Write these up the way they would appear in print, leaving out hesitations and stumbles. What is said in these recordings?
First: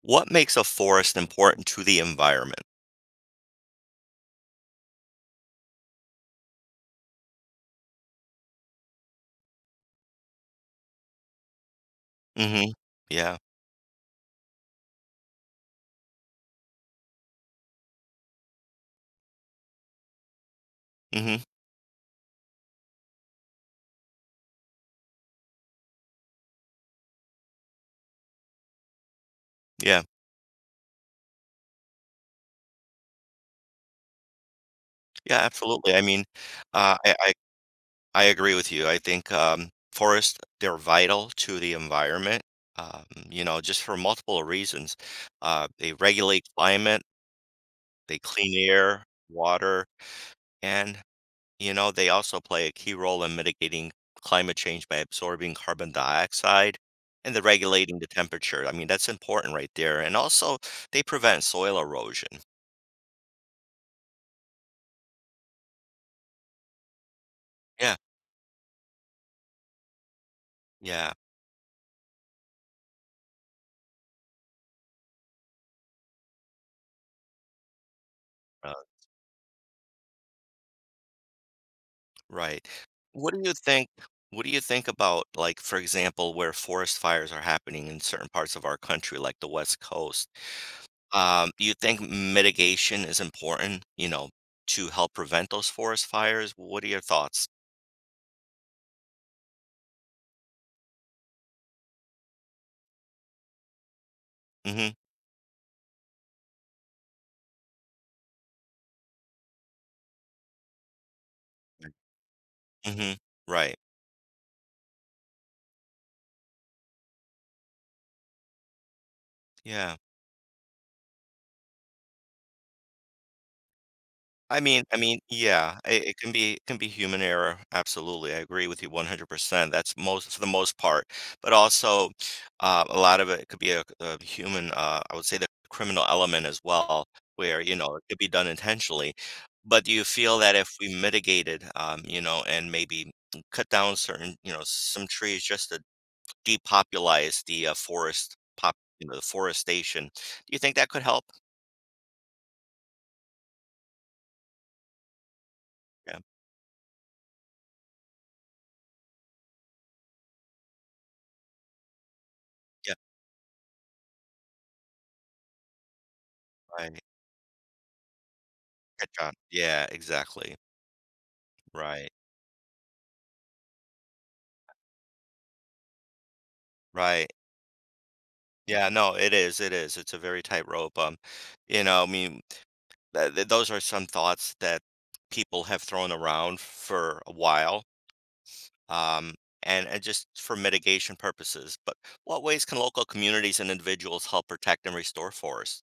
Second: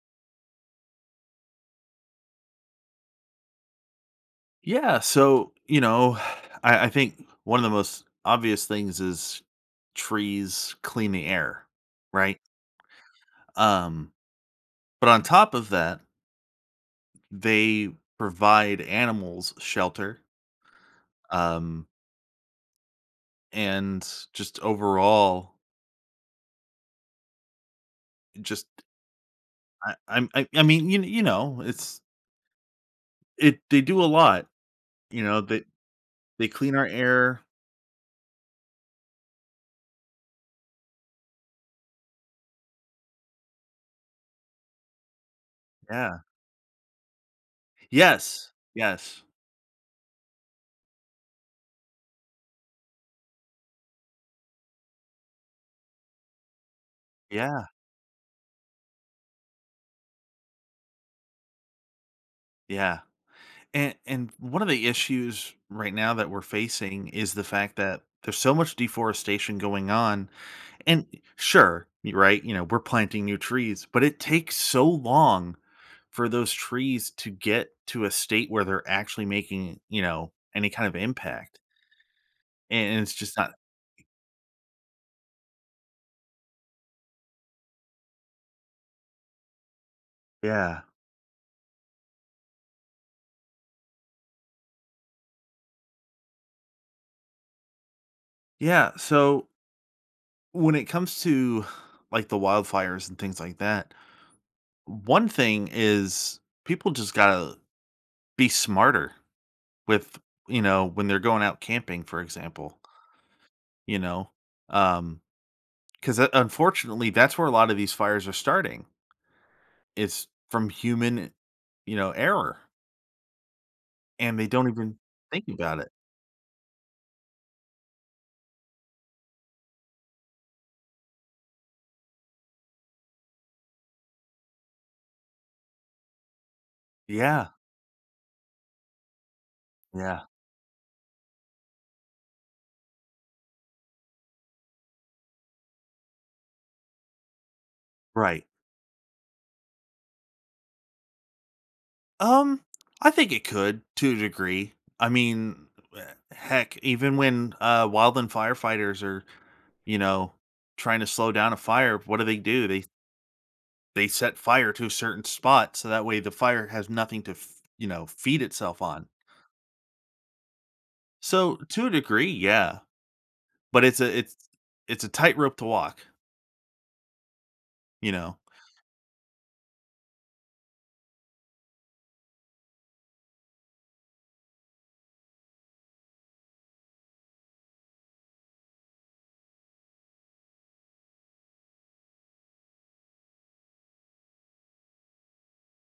What makes a forest important to the environment? Yeah, so, you know, I think one of the most obvious things is trees clean the air, right? Mhm. Yeah. Um, but on top of that, they provide animals shelter, Mhm. um, and just overall, just I, Yeah. I'm, I mean, you know, it's it. They do a lot, you Yeah, know. They absolutely. I mean, they clean our uh, I I air. I agree with you. I think, forests, they're vital to the environment, you know, just for multiple reasons. They Yeah. regulate climate, they Yes. clean air, Yes. water, and you know, they also play a key role in mitigating climate change by absorbing carbon dioxide and the Yeah. regulating the temperature. I mean, that's important right there. And also, they prevent soil erosion. Yeah. And one of the issues right now that we're facing is the fact Yeah, that there's so much deforestation going on. And yeah, sure, you're right, you know, we're planting new trees, but it takes so long for those trees to get to a state where uh, they're actually making, you know, any kind of impact. right. And it's What just do you not think? What do you think about, like, for example, where forest fires are happening in certain parts of our country, like the West Coast? yeah. Do you think mitigation is important, you know, to help prevent those forest fires? What are your thoughts? Yeah, so when it comes to like the wildfires and things like that, Mm-hmm. one thing is people just got to be smarter with, you know, when they're going out camping, for example, Mm-hmm. Right. you know? um, because unfortunately, that's where a lot of these fires are starting. Yeah. It's from human, you know, error, and they I don't mean I even mean, think yeah, about it. it can be human error, absolutely, I agree with you 100%, that's most for the most part, but also, a lot of it could be a human, I would say the criminal element as well, Yeah, where, you know, it could be done intentionally, but do you yeah, feel that if we mitigated, you know, and maybe cut down certain, you know, some trees just to depopulize the, forest right. pop you know, the forestation, do you think that could help? Um, I think it could to a degree. I mean, Yeah, heck, even when, wildland firefighters are, you know, trying to slow down a fire, what do they do? Yeah, They set fire to a certain spot so that way the fire has right, nothing to, f you know, feed itself good on. job, yeah, exactly. So, to a Right, degree, yeah, but it's a tightrope to walk, right. you know? Yeah, no, it is, it is. It's a very tightrope, you know, I mean, th th those are some thoughts that people have thrown around for a while, um, and just for mitigation purposes, but what ways can local communities and individuals help protect and restore forests?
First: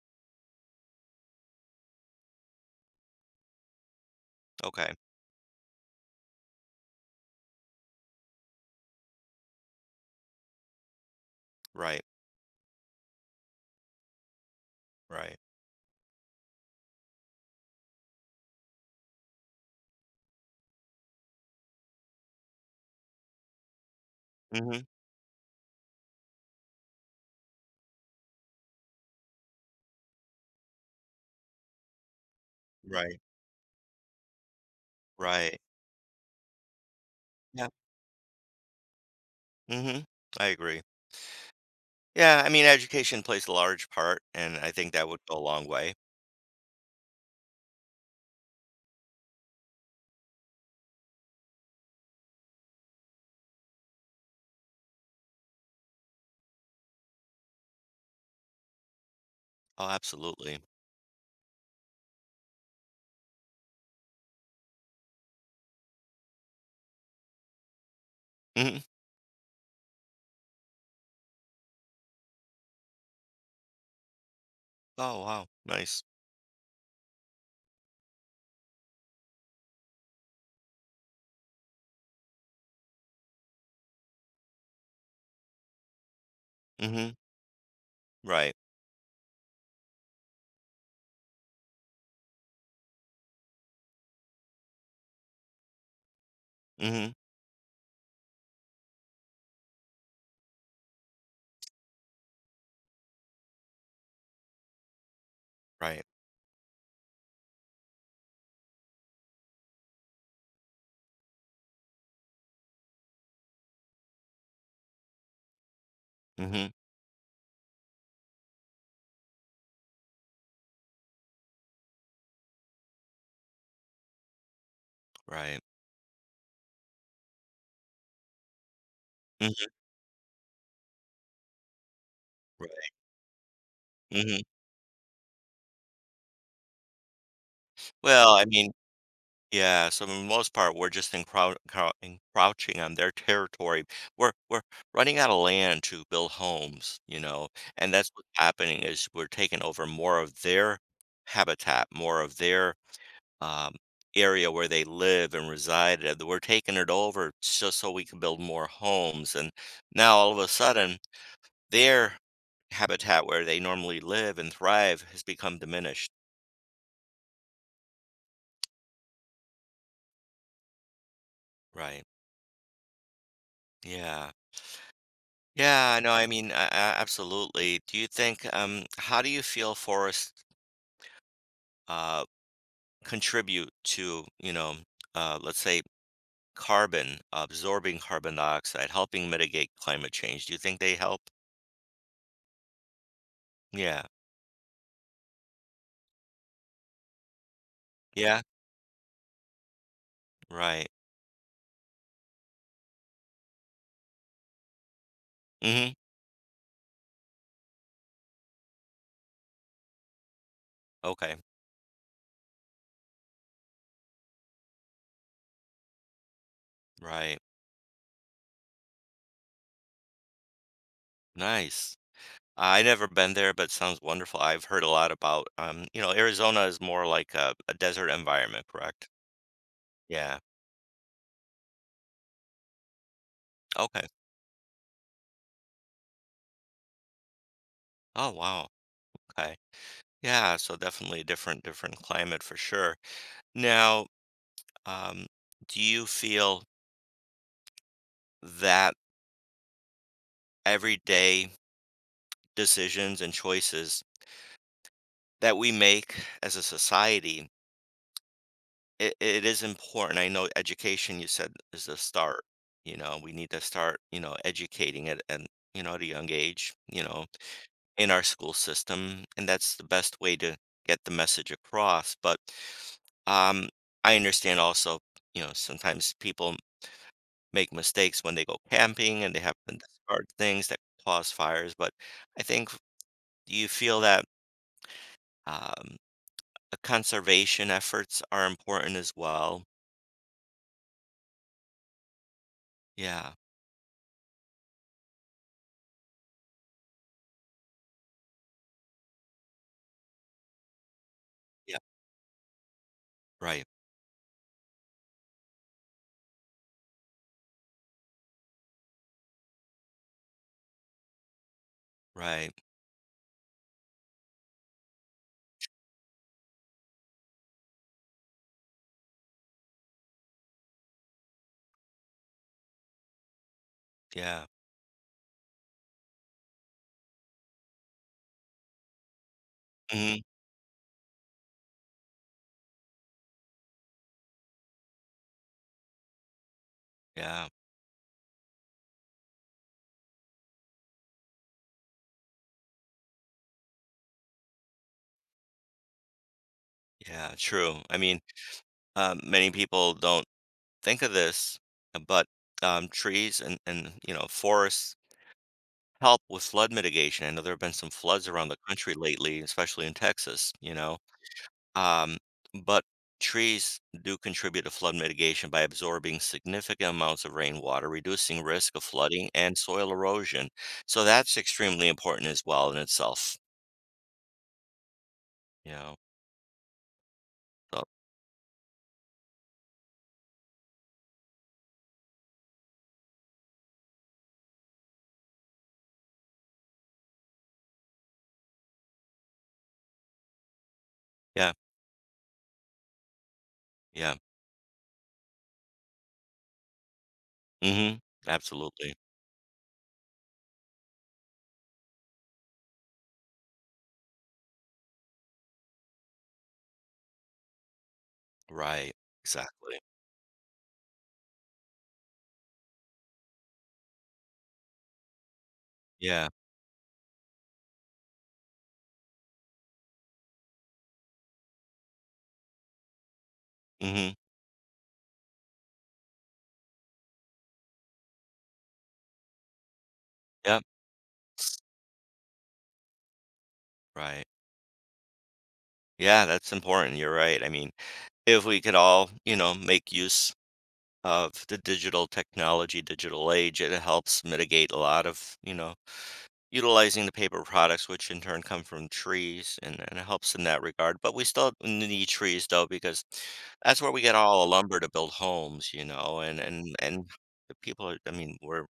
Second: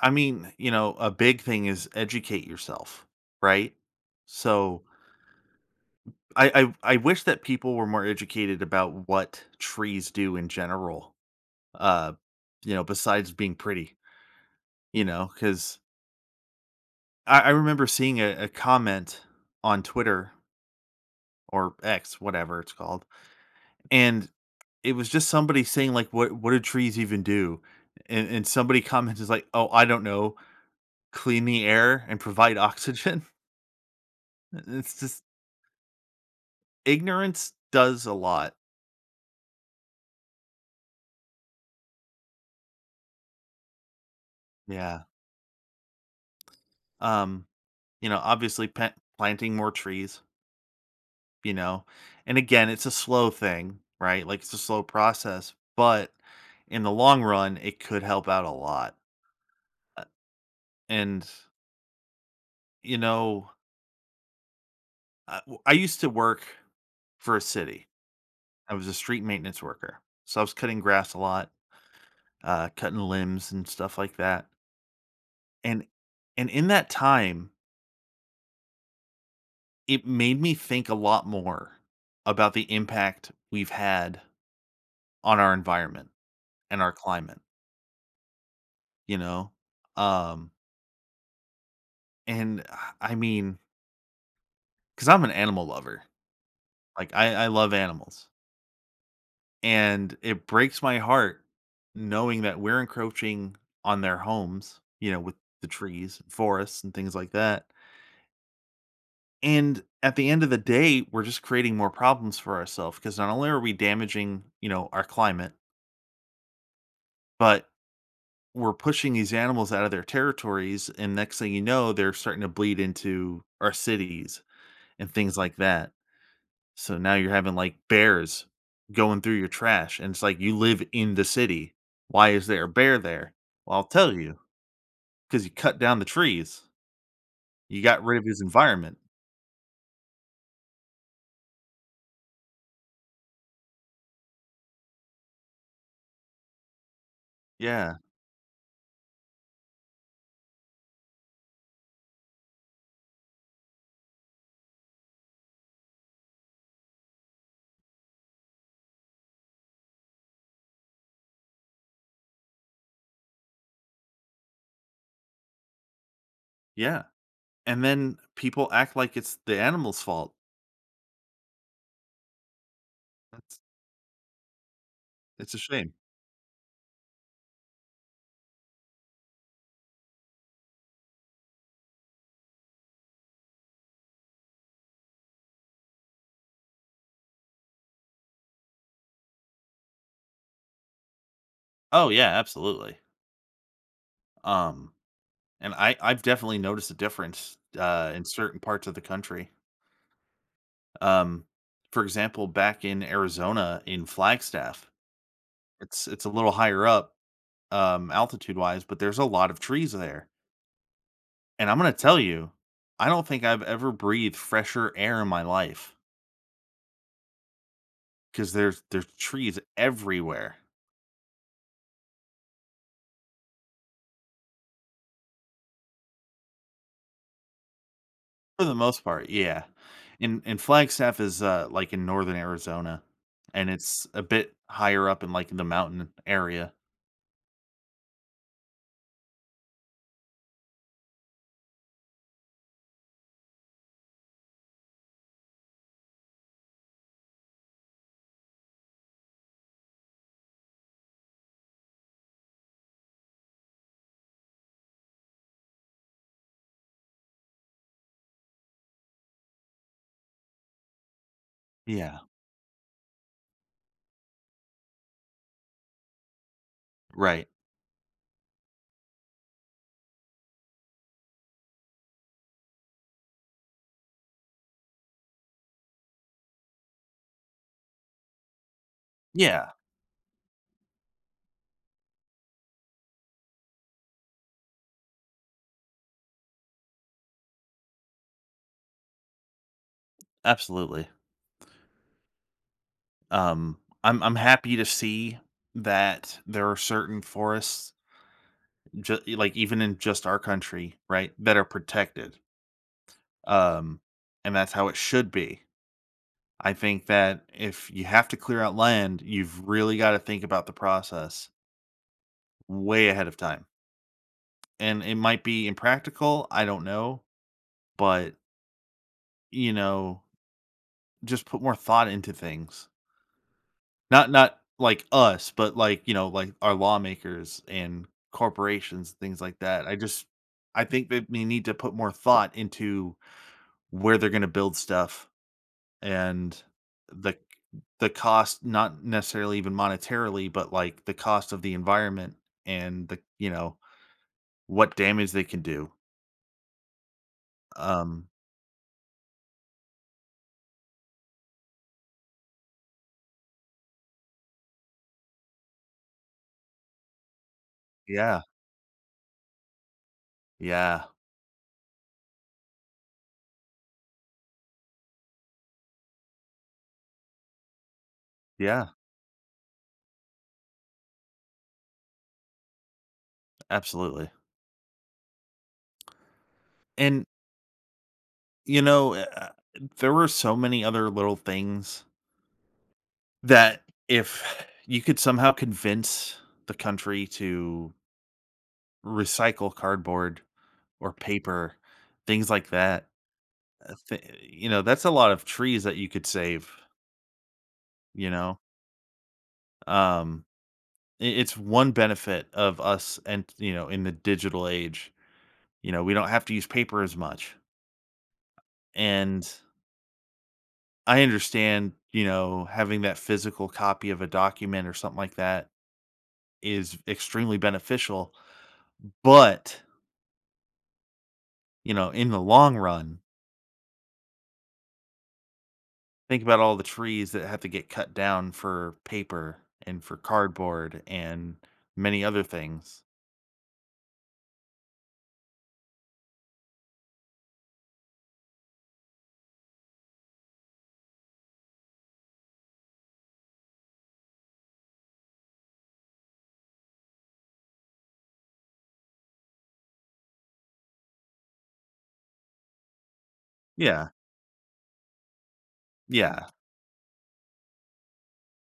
I mean, you know, a big thing is educate yourself, right? So, Okay, I wish that people were more educated about what trees do in general, right, uh, you know, besides being pretty, you know, right. because I remember seeing a comment on Twitter or X, whatever it's called, and Mhm, it was just somebody saying like what do trees even do, and somebody comments is like, oh, I don't know, clean the air and provide right, oxygen. It's just right. ignorance Yeah, does a lot. mhm, I agree. Yeah, I mean, education plays a large part, and I think Yeah. that would go a long way. um you know, obviously, planting more trees, you know, and again, it's a slow thing, right? Like, it's a slow process, but in the long run, it could help out a lot. Oh, Uh, absolutely. and you know i, I used to work for a city. I Mhm. was a street maintenance worker. So I was cutting grass a lot, cutting limbs and stuff like that. Oh, wow, And nice. In that time, it made me think a lot more about the impact we've had on our environment and our Mhm. climate, Right. you know? Um, and I mean, because I'm an animal lover. Mhm. Like I love animals. And it breaks my heart knowing that we're encroaching on their homes, you know, with the Right. trees and forests and things like that. And at the end of the day, we're just creating more problems for ourselves, because not only are we damaging, you know, our climate, Mhm. but we're pushing these animals out of their territories, and next thing you know, they're starting to bleed into our cities and things like Right. that. So now you're having like bears going through your Mhm. trash, and it's like, you live in the city, why is there a Right. bear there? Well, I'll tell you, Mhm. because you cut down the trees, you got rid of Well, his I mean, environment. yeah, so, for the most part, we're just encrou crou encroaching on their territory. We're running out of land to build homes, you know, and Yeah, that's what's happening is we're taking over more of their habitat, more of their, um, area where they live and reside, and we're taking it over just so we can build more homes, and now all of a sudden their habitat where they normally live and thrive has become diminished. yeah. And then people act like it's the animal's fault. Right. That's, Yeah. it's a shame. Yeah, no, I mean, absolutely. Do you think, how do you feel forests uh, contribute to, you know, let's say carbon, absorbing carbon dioxide, helping mitigate climate change? Do you think they help? Oh, yeah, absolutely. Yeah. Um, and I've definitely noticed a difference, in Yeah. certain parts of the country. Right. Um, for example, back in Arizona in Flagstaff, Hmm. It's a little higher up, altitude-wise, but there's a lot of trees there, Okay. and I'm gonna tell you, I don't think I've ever breathed fresher air in my life Right. because there's trees everywhere. Nice. I never been there, but sounds wonderful. I've heard a lot about, you know, Arizona is more like a desert For environment, the most correct? part, yeah. Yeah. And Flagstaff is, like, in northern Arizona, and Okay. it's a bit higher up in, like, the mountain area. Oh, wow. Okay. Yeah, so definitely a different climate for sure. Now, um, do you feel that everyday decisions and choices that we make as a society, it is important. I know education, you said, is the Yeah, start. You know, we need to start, you know, educating at you know, at a young age, you know, right. in our school system, and that's the best way to get the message across. But um, I understand also, you know, sometimes people make mistakes when they go camping and they happen Yeah, to discard things that cause fires. But I think do you feel that um, the conservation efforts are important as well. absolutely. Yeah. Um, I'm happy to see that there are certain forests, like, even in just our country, right, that are Yeah. protected, Right. um, and that's how it should be. I think that if you have to clear out land, you've really gotta think about the process Right. way ahead of time. And it might be impractical, I don't know, but, you know, just put more thought into things. Yeah. Not like us, but like, you know, like our lawmakers and corporations, things like that. I Hmm. just I think that we need to put more thought into where they're gonna build stuff, and the Yeah. the cost, not necessarily even monetarily, but like the cost of the environment and the, you know, what damage they can do. Yeah. True. I mean, Um, many people don't think of this, but, trees and, you know, forests help with flood mitigation. I know there have been some floods yeah, around the country lately, especially in Texas, you know? yeah, Um, but trees do contribute to flood mitigation by absorbing significant amounts of rainwater, reducing risk of yeah. flooding and soil erosion. So that's extremely important as well in itself, Absolutely. you know? And, So you know, there were so many other little things that if you could somehow convince the country to recycle cardboard or yeah, paper, things like that, yeah. You know, that's a lot of trees that you could save, Mhm. you know? Absolutely. Um, it's one benefit of us and, you know, in the digital age, you know, we don't have to use paper as much. Right. And Exactly. I understand, you know, having that physical copy of a document or something like that Yeah. is extremely beneficial, but, you know, in the long run, Mhm. think about all the trees that have to get cut down for paper and for Yep. cardboard and many other things. Right. Yeah, that's important. You're right. I mean, if we could all, you know, make use of the digital technology, digital age, it helps mitigate a lot of, you know, utilizing the paper products, which in turn come from trees, and it helps in that regard. But we still need trees though, because that's where we Yeah. get all the lumber to build homes, you know, and Yeah, and and the people are, I mean, we're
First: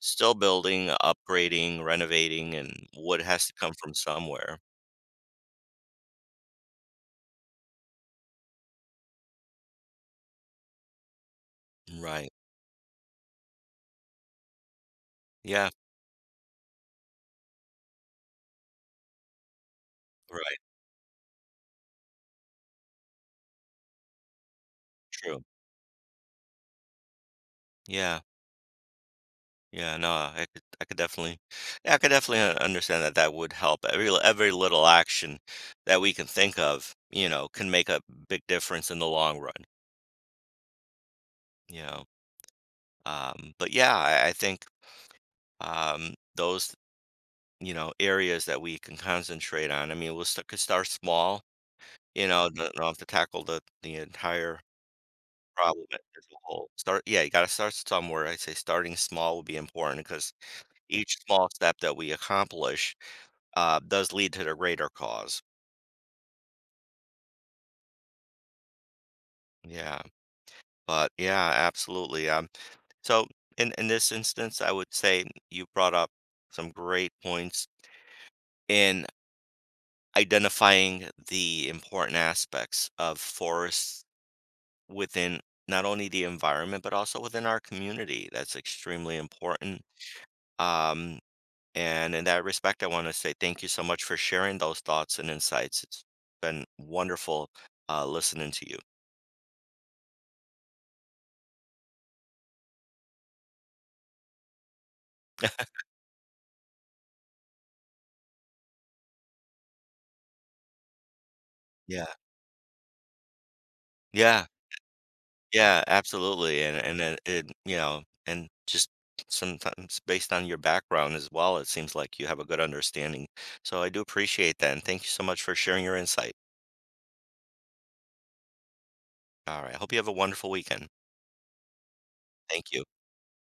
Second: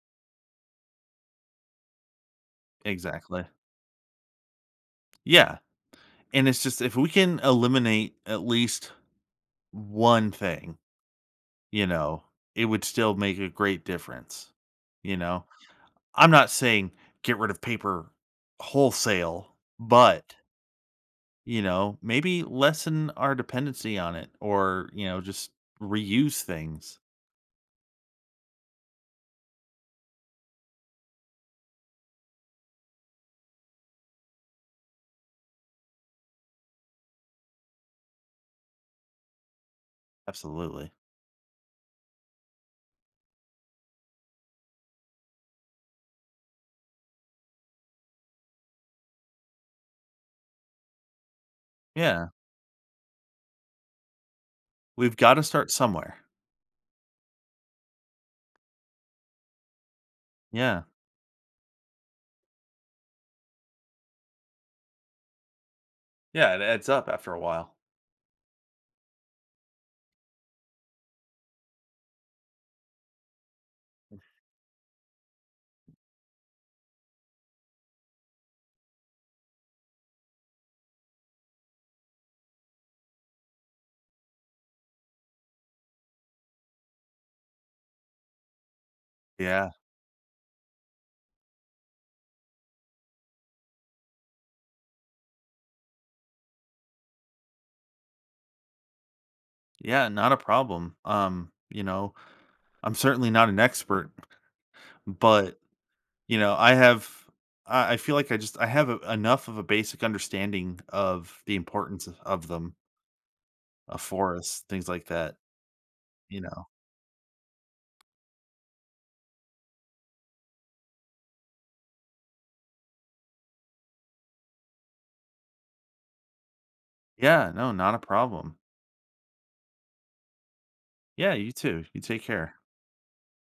still building, upgrading, renovating, and wood exactly. has to come from somewhere. Yeah, and it's just if we can eliminate at least one thing, you know, Right. it would still make a great difference, you know? Yeah. I'm not saying get rid of paper wholesale, but, Right. you know, maybe lessen our dependency on it or, you know, True. just reuse things. Yeah. Yeah, no, I could definitely, yeah, I could definitely understand that that would help. Every little action that we can think of, you know, can make a big difference in the long run, Absolutely. you know. But yeah, I think those, you know, areas that we can concentrate on. I mean, we'll st could start small, you Yeah. know, do don't have to tackle the entire We've gotta start problem as somewhere. a whole. Start, yeah, you got to start somewhere. I'd say starting small would be important because Yeah. each small step that we accomplish. Does lead to the greater cause. Yeah, it adds up after a while. Yeah, but yeah, absolutely. So in this instance, I would say you brought up some great points in identifying the important aspects of forests within not only the environment but also within our community. That's extremely Yeah. important. Um, and in that respect, I want to say thank you so much for sharing those thoughts and insights. It's been wonderful listening to you. Yeah, not a problem. You know, I'm certainly not an expert, but, you know, I feel like I have a enough of a basic understanding of the Yeah. importance of them, of Yeah. forests, things like that. Yeah, You absolutely, know? And then it you know, and just sometimes based on your background as well, it seems like you have a good understanding. So I do appreciate that, and thank you so much for sharing your insight. Yeah, no, not a problem. All right, I hope you have a wonderful weekend. Yeah, you too. You take care. Thank you.